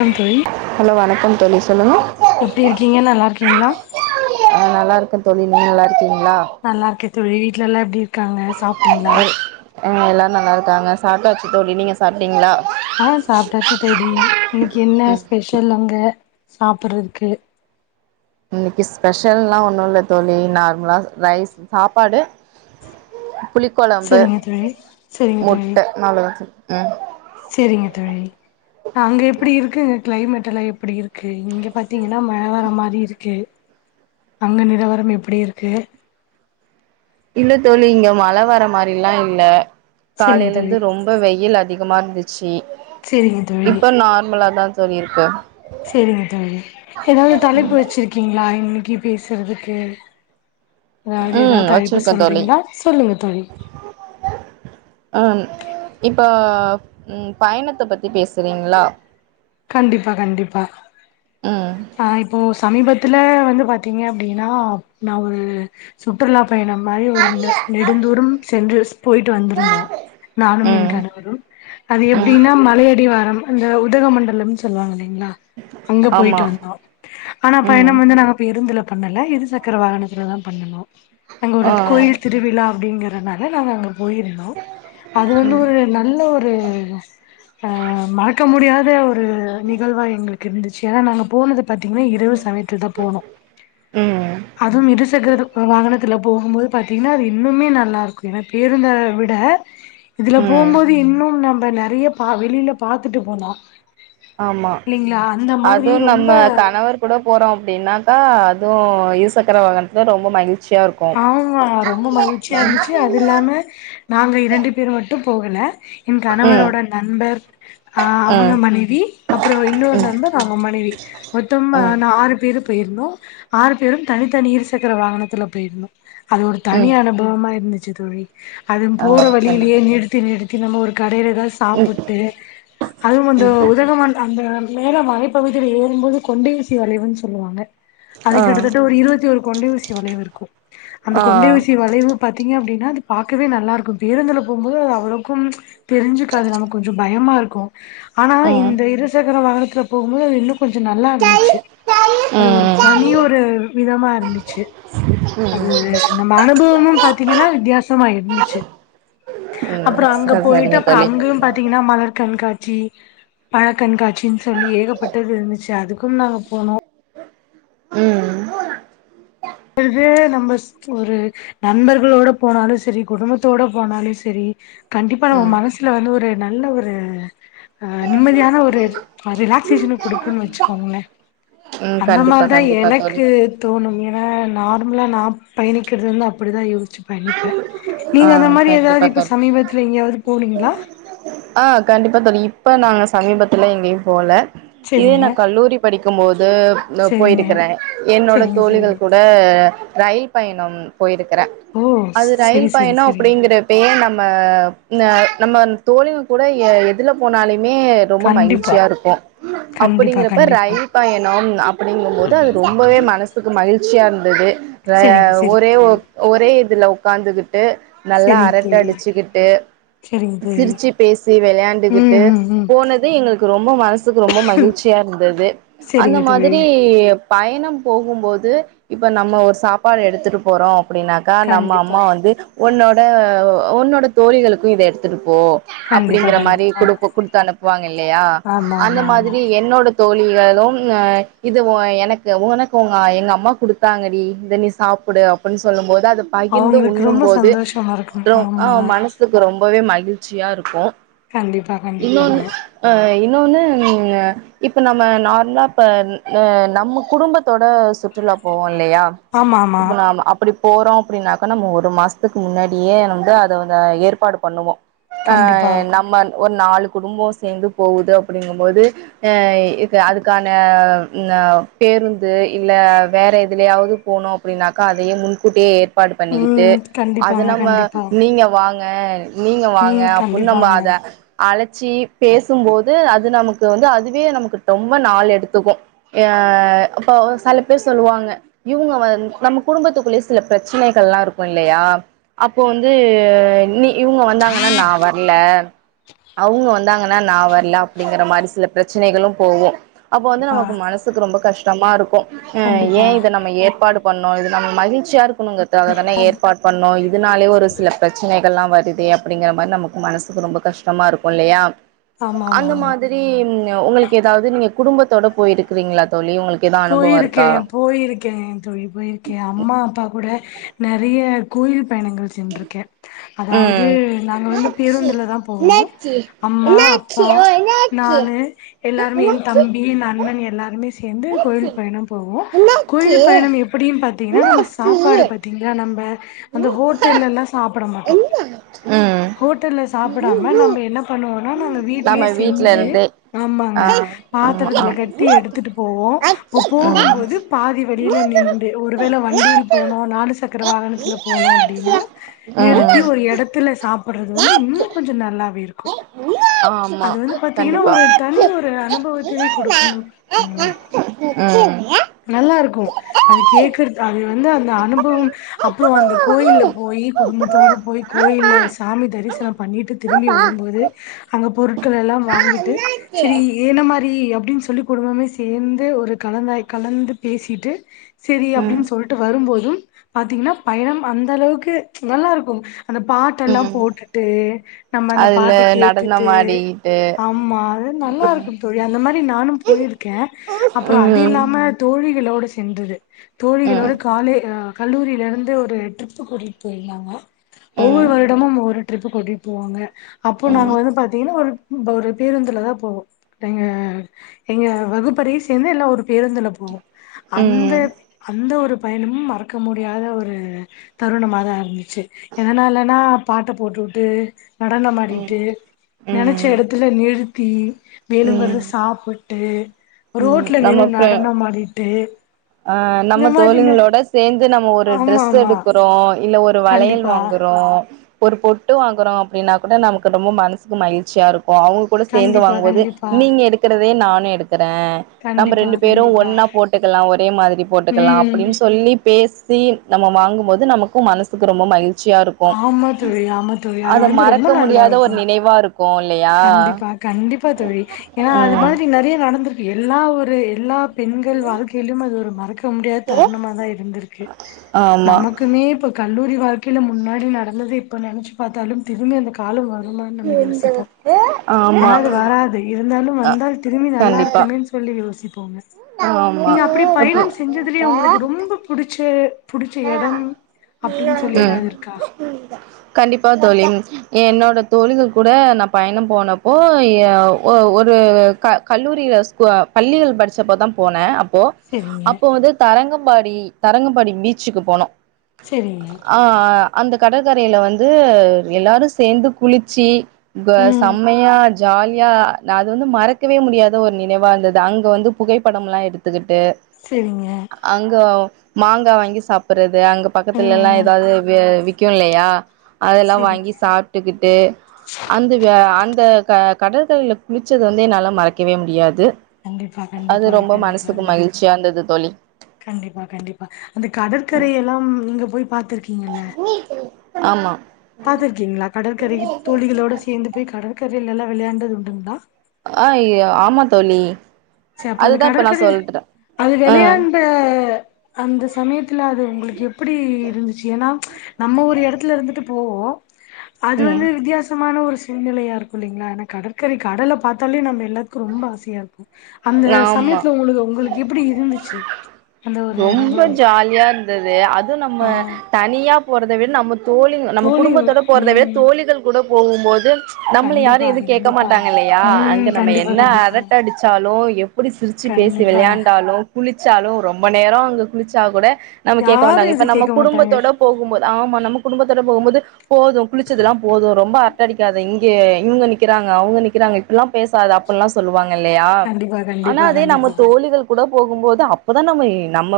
Come தோழி அ தோழி சொல்லுங்க எப்டி இருக்கீங்க நல்லா இருக்கீங்களா ஆ நல்லா இருக்க தோழி நீங் நல்லா இருக்கீங் நல்லா இருக்கு தோழி வீட்லலெல்லா எப்டி இரு ஆ எல்லார் நல்லா இருக் க்காங்க சாப்டாச்சு தோழி நீங்க சாப்ட்டிங்ளா ஆ சாப்ட்டாச்சு தோழி இன்னைக்கு என்ன ஸ்பெஷல் அங்க சாப்படறதுக்கு இன்னைக்கு ஸ்பெஷல்லா ஒன்னு இல்ல தோழி நார்மலா ரைஸ் சாப்பாடு புளி கொழம்பு செரிங்க தோழி செரிங்க தோழி முட்ட ம் செரிங்க தோழி அங்க எப்படி இருக்குங்க கிளைமேட்டலா எப்படி இருக்கு இங்க பாத்திங்கனா மழ வர மாரி இருக்கு அங்க நிலவரம் எப்படி இருக்கு இல்ல தோழி இங்க மழ வர மாரிலா இல்ல செரிங்க காலைல இருந்து தோழி ரொம்ப வெயில் அதிகமாருந்துச்சு செரிங்க தோழி இப்ப நார்மலாதா தோழி இருக்கு செரிங்க தோழி எதாது தலைப்பு வெச்சிருக்கிங்களா இன்னைக்கு பேசுறதுக்கு அதாது ம் எதாது ஐடா வச்சிருக்கே தோழி சொல்றிங்ளா சொல்லுங்க தோழி ஆன் இப்ப ம் பயணத்தப் பத்தி பேசுறீங்களா கண்டிப்பா கண்டிப்பா ம் ஆ இப்போ சமீபத் துல வந்து பாத்தீங்க அப்டின்னா நா ஒரு சுற்றுலா பயணம் மாரி ஒரு ம் ரெண்டு நெடுந்தூறம் சென்று போய்ட்டு வந்திருந்தோ நானும் என் ம் கணவரும் அது எப்டின்னா மலையடிவாரம் அந்த உதகமண்ட லம் சொல்லுவாங்கல்லி ங்ளா அங்க ஆமா போய்ட்டு வந்தோ ஆனா ம் பயணம் வந்து நாங்க பேருந்துல பண்ணல இருசக்கர வாகனத்துலதா பண்ணுனோ அங்க ஒரு ஆ கோயில் திருவிழா அப்டிங்கிறனால நாங்க அங்க போய்ருந்தோ அது வந்து ஒரு நல்ல ஒரு ஆ மறக்க முடியா த ஒ ரு நிகழ்வா எங்களுக்கு இருந்துச்சு ஏன்னா நாங்க போனது பாத்தீங்கனா இரவு சமயத்தில தா போனூ ம் அதுவு இருசக்கர வாகனத்துல போகும்போது பாத்தீங்கன்னா அது இன்னுமே நல்லா இருக்கு ஏனா பேருந்த விட இதுல ம் போம்போது இன்னும் நம்ம ப்பா நெறயா பா வெளில பாத்துட்டு போலா ஆமா இல்லைங்களா அந்த மாதிரி அது நம்ம ரொம்ப கணவர் கூட போறோ அப்டின்னாக்கா அதுவு இருசக்கர வாகனத்துல ரொம்ப மகிழ் ஆமா ரொம்ப மகிழ்ச்சியா இருந்துச்சு அது இல்லாம நாங்க இரண்டு பேர் மட்டு போகல என் ம் கணவரோட நண்பர் அஹ் அவுங்க ம் மனைவி அப்புறோ இன்னொரு ம் நண்பர் அவுங்க மனைவி மொத்தமா ம் நா ஆறு பேரு போயிருந்தோ ஆறு பேரும் தனித்தனி இருசக்கர வாகனத்துல போயிருந்தோ அது ஒரு தனி ம் அனுபவமா இருந்துச் ச்சு தோழி அதும் ஆ போற வழியிலயே கண்டிப்பா நிறுத்தி நிறுத்தி க்கு நம்ம ஒரு கடைல எதா ம் சாப்பிட்டு அதுவும் அந்த உதகமண்ட அந்த மேல மலைப்பகுதியில ஏறும்போது கொண்டைஊசி வளைவுனு சொல்லுவாங்க அது ஆ கிட்டத்தட்ட ஒரு இருவத்தி ஓர் கொண்டைஊசி வளைவு இருக் க்கு அந்த கொண்டை ஆ ஊசி வளைவு பாத்தீங்க அப்டின் ஏனா அது பாக்கவே நல்லா இருக்கு பேருந்துல போம்போது அவ்வளவுக்கும் ப்ச் தெரிஞ்சுக்காது நம்ம கொஞ்சோ பயமா இருக்கு ஆனா ம் இந்த இருசக்கர வாகன துல போகும்போது அது இன்னு கொஞ்சோ நல்லா இருந்துச்சு அது ஒரு தனி ம் ஒரு விதமா இருந்துச்சு ம் அது நம்ம அனுபவமும் பாத்தீங்கன்னா வித்தியாச ஆமா இருந்துச்சு ம் அப்புறோ அங்க சரி போயிட்டு சரிங்க அப்புறோ தோழி அங்கயும் பாத்தீங்கன்னா மலர் கண்காட் சி பழ கண்காட்சின்னு சொல்லி ஏகப்பட்டது இருந்துச்சு அதுக்கும் நாங்க போனோ ம் து நம்ம ஒரு நண்பர்களோட போனாலு சரி குடும்பத்தோட போனாலு சரி கண்டிப்பா நம்ம ம் மனசுல வந்து ஒரு நல்ல ஒரு அ நிம்மதியான ஒரு ரிலாக்சேஷன் குடுக்குனு வெச்சுக்கோங்களே ம் அந்த கண்டிப்பா மாரிதா கண்டிப்பா தோழி எனக்கு தோணுமே நார்மலா நா பயணிக்கிறது வந்து அப்படிதா யோசிச்சு பயணிப்ப நீங்க ஆ அந்த மாரி கண்டிப்பா எதாவது இப்ப தோழி சமீபத்துல எங்கயாவது போனீங்ளா இப்போ நாங்க சமீபத்தல எங்ககேயு போல இதே செரிங்க நா கல்லூரி படிக்கும் போது செரிங்க போயிருக்கிற என்னோட செரிங்க செரிங்க தோழிகள் கூட ரயில் பயணம் போயிருக் ஓ செரி செரி பயணம் செரி அப்படிங்கற பே நம் ஆ த நம்ம தோழிக கூட எதுல போனாலே மே ரொம்ப கண்டிப்பா மகிழ்ச்சியா இருக்கு கண்டிப்பா அப்படிங்கிறப்ப கண்டிப்பா ரயில் பயணம் அப்படிங்கபோது அது ரொம்பவே மனசுக்கு மகிழ்ச் சியா இருந்தது ஆ செரிங்க செரிங்க ஒரே ஒ தோழி ஒரே இதுல உட்காந்துகிட் டு நல்லா செரிங்க அரட்ட தோழி அடிச்சுக்கிட்டு செரிங்க தோழி சிரிச்சு பேசி ம் விளையாண்டுகிட்டு ம் ம் போனது எங்களுக்கு ரொம்ப மனசுக்கு ரொம்ப மகிழ்ச்சியா இருந்தது அந்த செரிங்க தோழி மாதிரி பயன் இன்னம் போகும்போது இப்ப நம்ம ஒரு சாப்பாடு எடுத்துட்டு போறோ அப்டினாக்கா நம்ம கண்டிப்பா அம்மா வந்து உன்னோட உன்னோட தோழிகளுக்கு இத எடுத்துட்டு ஓ கண்டிப்பா அப்டிங்கற மாரி கண்டிப்பா குடு குடுத்து அனுப்புவாங்க இல்லையா ஆமா அந்த ஆமா ஆமா மாதிரி என்னோடத் தோழிகளும் ஆ இது ஓ எனக்கு உனக்கு உங்க எங்கம்மா குடுத்தாங்கடி இத நீ சாப்டு அப்டின்னு சொல்லும் போது அத பகிர்ந்து அவங்களுக்கு உண்ணும் ரொம்ப போது சந்தோஷமா இருக்கும் து ரொ அ ஆமா மனசுக்கு ரொம்பவே மகிழ் ச்சியாருக்கு கண்டிப்பா கண்டிப்பாங்க இன்னொன்னு ஆ இன் இன்னொன்னு ம் ஆ இப்ப நம்ம நார்மலா இப்ப நம்ம குடும்பத்தோட சுற்றுலா போவோ இல்லையா ஆமா ஆமா இப்ப நாம அப்டிப் போறோ அப்டின்னாக்கா நம்ம ஒரு மாஸ் த்துக்கு முன்னாடியே அத வந்து அத வந் ஏற்பாடு பண்ணுவோ ஆ கண்டிப்பா நம்ம ஒரு நாலு குடும்போ சேந்து போகுது அப்டிங்கும்போது ஆ அதுக்கான ம் பேருந்து இல்ல வேற எதுலயாவது போணு அப்டின்னாக்கா அதையே முன்கூட்டியே ஏற் பாடு பண்ணிக்கிட்டு ம் அது கண்டிப்பாங்க நம்ம கண்டிப்பா நீங்க வா வாங்க நீங்க வாங்க ம் அப்பினு நம்ம கண்டிப்பாங்க அத அழ ச்சி பேசும்போது அது நமக்கு வந்து அதுவே நமக்கு ரொம்ப நாள் எடுத்துக்கு அ இப்ப சில பேர் சொல்லுவாங்க இவங்க வ நம்ம குடும்பத்துக்குள்ளயே சில பிரச்சனைகெல்லா இருக்கு இல்லயா அப்போ வந்து நீ இவுங்க வந்தாங்கன்னா நா வர்ல அவுங்க வந்தாங்கன்னா நா வர்ல அப்டிங்கற மாரி சில பிரச்சனைகளு போகு அப்போ வந்து கண்டிப்பா நமக்கு மனசுக்கு ரொம்ப கஷ்டமா இருக்கு ஏ கண்டிப்பா இத நம்ம ஏற்பாடு பண்ணோ னு இது நம்ம மகிழ்ச்சியா இருக் க்கணுங்குறதுக்காக தான ஏற்பாடு பண்ணோம் இ இதுனாலே ஒரு சில பிரச்சனை இதெல்லா வருதே அப்டிங்கிற மாரி நமக்கு மனசுக்கு ரொம்ப கஷ்டமா இருக்கு இல்லயா ஆமா அந்த ஆமாங்க மாதிரி உங்களுக்கு எதாவது நீங்க குடும்பத்தோட போயிருக்குறீங்களா தோழி உங்களுக் போயிருக்கே போயிருக்கே தோழி போயிருக்கே அம்மா அப்பா கூட நெறய கோயில் பயணங்கள் சென்றிருக்கே அதாவது ம் நாங்க வந்து பேருந்துல தா போவோ என்னாச்சு அம்மா என்னாச்சு அப்பா என்னாச்சு நானு எல்லாருமே என் தம்பி என் அண்ணன் எல்லாருமே சே சேர்ந்து கோயில் என்னாச்சு பயணம் போவோ என்னாச்சு கோயில் பயணம் எப்படியும் பாத்திங்கன்னா நம்ம என்னாச்சு சாப்பாடு பாத்திங்கன்னா நம்ம அந்த ஹோட்டல் எல்லா சாப் சாப்புட மாட்டோ என்னாச்சு ஹோட்டல்ல ம் சாப்புடாம நம்ப என்ன பண்ணுவோனா நாங்க வீட்லே நம்ம வீட்ல செஞ்சி இருந்தே ஆ ஆமாங்க ஆமா ஆ பாத்தரத்துல கட்டி எடுத்துட்டு போவோ இப்ப போகும்போது பாதி வழியில நிண்டு ஒருவேள வண்டியில் போனோ நாலு சக்கர வாகனத்துல போனோ அப்டின்னா நிறுத்தி ஒரு எடத்துல சாப்புட்றது வந்து இன்னு கொஞ்ச நல்லாவே இருக் கு ம் ம் ஆமா அது வந்து பாத்தீங்கன்னா கண்டிப்பா ஒரு தனி ஒரு அனுபவத்தையே கொடுக்குனு தம்பி நல்லாருக்கு அது ம் கேக்குறத் அது வந்து அந்த ம் அனுபவம் அப்றோ அந்த கோயில்ல போயி குடும்பத்தோட போயி கோயில்ல சாமி தரிசனம் பண்ணிட்டு திரும்பி வரும்போது அங்க பொருட் ட்களல்லா வாங்கிட்டு சரி ஏன்ன மாரி அப்டின் சொல்லி குடும்பமே சேர்ந் து ஒரு கலந்தாய் கலந்து பேசிட்டு செரி அப்டின் சொல்ட்டு வரும்போதும் பாத்தீங்ன்னா பயணம் அந்த அளவுக்கு நல்லா இருக்கும் அந்த பாட்டெல்லா ம் போட்டுட்டு நம்ப அந்த அதுல பாட்ட கேட்டுட்டு நடனம் ஆடிக்கிட்டு ஆம்மா அது நல்லா இருக்கு தோழி அந்த மாரி நானு போயிருக்கே அப்றோ அது ம் இல்லாம தோ ழிகளோடு சென்றது ம் தோழிகளோடு காலே அ கல்லூரியிலருந்து ஒரு ட்ரிப்பு கூட்டிட்டு போயிர்ந்தாங்க ஒவ்வொரு ம் ம் வருடமும் ஒரு ட்ரிப் கூட்டிட் போவாங்க அப்போ நாங்க ம் வந்து பாத்தீங்கன்னா ஒரு ப் பேருந்துல தா போவோம் எங்க எங்க வகுப்பறிச் சேந்து எல்லா ஒரு பேருந்துல போவோ அந்த ம் அந்த ஒரு பயணமும் மறக்க முடியாத ஒரு தருணமாதா இருந்துச்சு எதனாலன பாட்ட போட்டுவுட்டு நடனமாடிட்டு நெனச்ச ம் இடத்துல நிறு பீ ம் வேனுங்கறத ம் சாப்புட்டு ரோட்ல நின்னு நடன மாடிட்டு அ நம்ம தோழிகளோட சேந்து நம்ம ஒரு ஆமா ட்ரஸ் ஆமா எடுக்குறோ இல்ல ஓர் ஒரு வளையல் கண்டிப்பா வாங்குறோ ஒரு பொட்டு வாங்குறோ அப்டின்னா கூட நமக்கு ரொம்ப மனசுக்கு மகிழ்ச்சியாருக் ஓ அவங்க கூட சேந்து கண்டிப்பா வாங்கம்போது கண்டிப்பா நீங்க எடுக்கறது நானே எடுத் க்ர நம்ம கண்டிப்பா ரெண்டு பேரும் கண்டிப்பா ஒன்னா போட்டுக்கலா ஒரே மாதிரி போட்டுக்கலா ம் அப்படின்னு சொல்லி பேச சி நம்ம வாங்கும்போது நமக்கும் மனசுக்கு ரொம்ப மகிழ் ஆமா தோழி ஆமா தோழி அது அத வந்து ரொம்ப மறக்க நல்லா முடியாத ஒரு இருக்கு நினைவா இருக்கு இல்லையா கண்டிப்பா கண்டிப்பா தோழி ஏன்னா அது ம் மாதிரி நரிய நடந்திருக்கு எல்லா ஒரு எல்லா பெண்கள் வாழ்க்கையிலும் அது ஒரு மறக்க முடியாத தருணமாாதா இருந்திருக்கு ஆமா நமக்குமே இப்ப கல்லூரி வாழ்க்கைய்லெ முன்னாடி நடந்தது இப்ப நினைச்சு பாத்தாலும் திரும்பி அந்த காலம் வ நம்ம யோசிப்போ ஆனா அது ஆமா வராது இருந்தாலும் அ வந்தால் திரும்பி நல்லா கண்டிப்பா இருக்குமேன்னு சொல்லி யோசிப்போ போங்க ஆமா நீங்க அப்படி இப்போ பயணம் செஞ்சதுலயே உங்களுக்கு ரொம்ப புடிச்ச புடிச்ச இடம் ம் கண்டிப்பா தோழி என்னோட தோழிகள் கூட நா பயணம் போனப்போ ஒரு கல்லூரியில பள்ளிகள் படிச்சப்போதா போன போ சரிங்க அப்போ வந்து தரங்கம் பாடி தரங்க பாடி பி ச்சுக்கு போனோ சரிங்க ஆ அந்த கடற்கரையில வந்து எல்லாரு சேந்து குளிச்சு ங்கோ ம் செம்மையா [unintelligible] ஜாலியா நா அது வந்து மறக்கவே முடியாத ஒரு நினைவாந்தது அங்க வந்து புகைப்படம் எல்லா எடுத்துக்கிட் டு சரிங்க அங்க மாங்கா வாங்கி ஸ் சாப்பறத் இது அங்க பக்கத்துல எல்லா ம். ஏதாவது வே விக் கியுன்லையா அதெல்லா வாங்கி செரிங்க சாப்ட்டுக்கிட்டு அந்து விய அந்த க கடற்கரையில் குளிச்சது வந்து என்னால மறக்கவே முடியாது கண்டிப்பா அது கண்டிப்பாக ரொம்ப மனசுக்கு கண்டிப்பாக மகிழ்ச்சியா இருந்தது தோழி கண்டிப்பா கண்டிப்பா அந்தக் கடற்கரைைய எல்லா நீங்க போய் பாத்திருக்க ங்களல்ல ஆமா பாத்தருக்கீங்களா கடற்கரை தோழிகளோடு சேந்து போய் கடற்கரை [unintelligible] விளையாண்டது உண்டுங்களா ஆய ஆமா தோழி ச அப்ப அந்த அதுதா இப்ப நா கடற்கரையில சொல்றே அது ம் வெளையாண்ட அந்தஸ் சமயத்துல அது உங்களுக்கு எப்டி இருந்துச்சு ஏன்னா ம்ச் நம்ம ஒரு இடத்துல இருந்துட்டுப் போ அது ம் வந்து வித்தியாசமான ஒரு ஸ் சூழ்நிலையாருக்கு இல்லைங்களா ஏன்னா கடற்கரை கடல பாத்தாலே நம்ம எல்லாத்துக்கு ரொம்ப ஆசையா இருக்கு அந்த ஆமா சமயத்துல உங்களுக்கு உங்களுக்கு எப்டி இருந்துச்சு அந்த ஒரு அனுபவம் இது நம்ம ஆ தனியாப் போறத விட நமுத் தோழிங்க நம்ம தோழிகளோட குடும்பத்தோட போறத விட ம் தோழிகள் கூடப் போகும்போது நம்மள கண்டிப்பா யாரு எது கேட்க கண்டிப்பா மாட்டாங்க இல்லையா அங்க ம் நம்ம கண்டிப்பா என்ன கண்டிப்பா அரட்ட அடிச் சாலோ எப் எப்டி சிரிச்சு பேசி கண்டிப்பா வெளையாண்டாலு குளிச் ச்சாலு ரொம்ப நேரோ அங்க குளிச்சா கூட நம்ம கேக்க யாரு மாட்டாங்க எது இப்ப நம்ம கேட்க மாட்டாங்க குடும்பத்தோட போகும்போது ஆமா நம்ம குடும்பத்தோ [unintelligible] போது போது குளிச்சதெல்லா போது ரொம்ப அர் ட்டடிக்காது இங்கே இவங்க நிக்கிறாங்க அவங்க நிக்கிறாங்க இப்ல்லா பேசாத அப்புல்லா சொல்லுவாங்கள் இல்லையா கண்டிப்பா ஆனா கண்டிப்பா அதே நம்ம கண்டிப்பா தோலிகள் கூட போகும்போது அப்பதா நம்ம இ நம்ம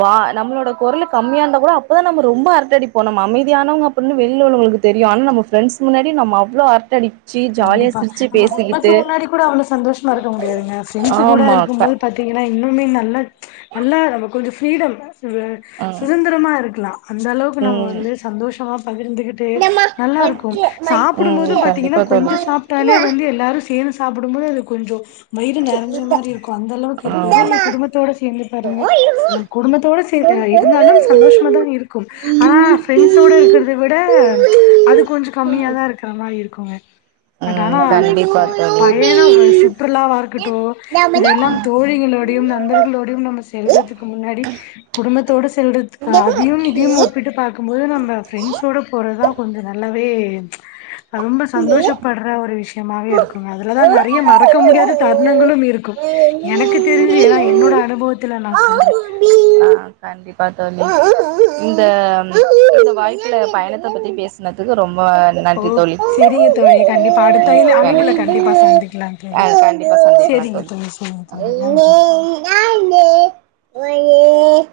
வா நம்மளோட குரலு கம்மியா இருந்தா கூட அப்தா நம்ம ரொம்ப அரட்ட அடிப்போ நம்ம அமைதியானவங்க அப்டின்னு வெளிய உள்ளவங்களுக்கு தெரியு ஆனா நம்ம பிரெண்ட்ஸ் முன்னாடி அவ்ளோ அரட்ட அடிப்போ கண்டிப்பா நம்ம குடும்பத்து முன்னாடி கூட அவ்ளோ சந்தோஷம் மறக்க முடியாதுங்க பிரண்ட்ஸ் கூட ஆமா க இருக்கும்போது பாத்தீங்கன் இன்னுமே நல்லா நல்லா நம்ம கொஞ்சம் ஃப்ரீடம் வே ஆ சுதந்திரமா இருக்கலா அந்த அளவுக்கு நம்ம ம் வந்த சந்தோசமா பகிர்ந்துகிட்டு நல்லா இருக்கும் சாப்பிடும் போதும் ம் பாத்தீங்கன்னா கண்டிப்பா கொஞ்சோ தோழி சாப்டாலே வந்து எல்லாரு சேர்ந்து சாப்புடும் போது அது கொஞ்ஜோ வயிறு நெறஞ்ச மாரி இருக்கூ அந்த அளவுக்கு இருக்கூ இதே நீங்க குடும்பத்தோட சேர்ந்து பாருங்க குடும்பத்தோட சேர்ந்து இருந்தாலும் சந்தோசமா தா இருக்கும் ஆனா பிரண்ட்ஸோட இருக்கிறத விட அது கொஞ்ச ஆமா கம்மியா தா இருக்கற மாரி இருக் [unintelligible] பட் ஆனா ம் ச கண்டிப்பா தோழி பயண சுற்றுலாவா இருக்கட்டு இதெல்லா தோழிகளோடையும் நண்பர்களோடையும் நம்ம செல்றதுக்கு முன்னாடி குடும்பத் தொடுஸ் தில்ரித் அதியும் இதியும் ஒப்பிட்டு பாக்கும்போது நம்ப ப்ரெண்ஸ் ஸோட போறதுதா கொஞ்ச நல்ல [unintelligible] ரொம்ப சந்தோஷப் ஒரு விஷயமாவே இருக்குங்க அதுல தா நெறைய மறக்க முடியாத தருணங்களும் இருக்கும் எனக்கு தெரிஞ்சு ஏன்னா என்னோட அனுபவத்துல நா ஆ சொல்றே கண்டிப்பா தோழி இந்த வாய்ப்புல பயணத்த பத்தி பேசனதுக்கு ரொம் வ ஓ நன்றி தோலி செரிங்க தோழி கண்டிப்பா அடுத்த இழு அழைப்புல நன்றி கண்டிப்பா சந்திக்கலாம் ஆ தோழி கண்டிப்பா ஆ சந்திக்கலா செரிங்க தோலி தோழி செரிங்க தோழி நன்றி ஏ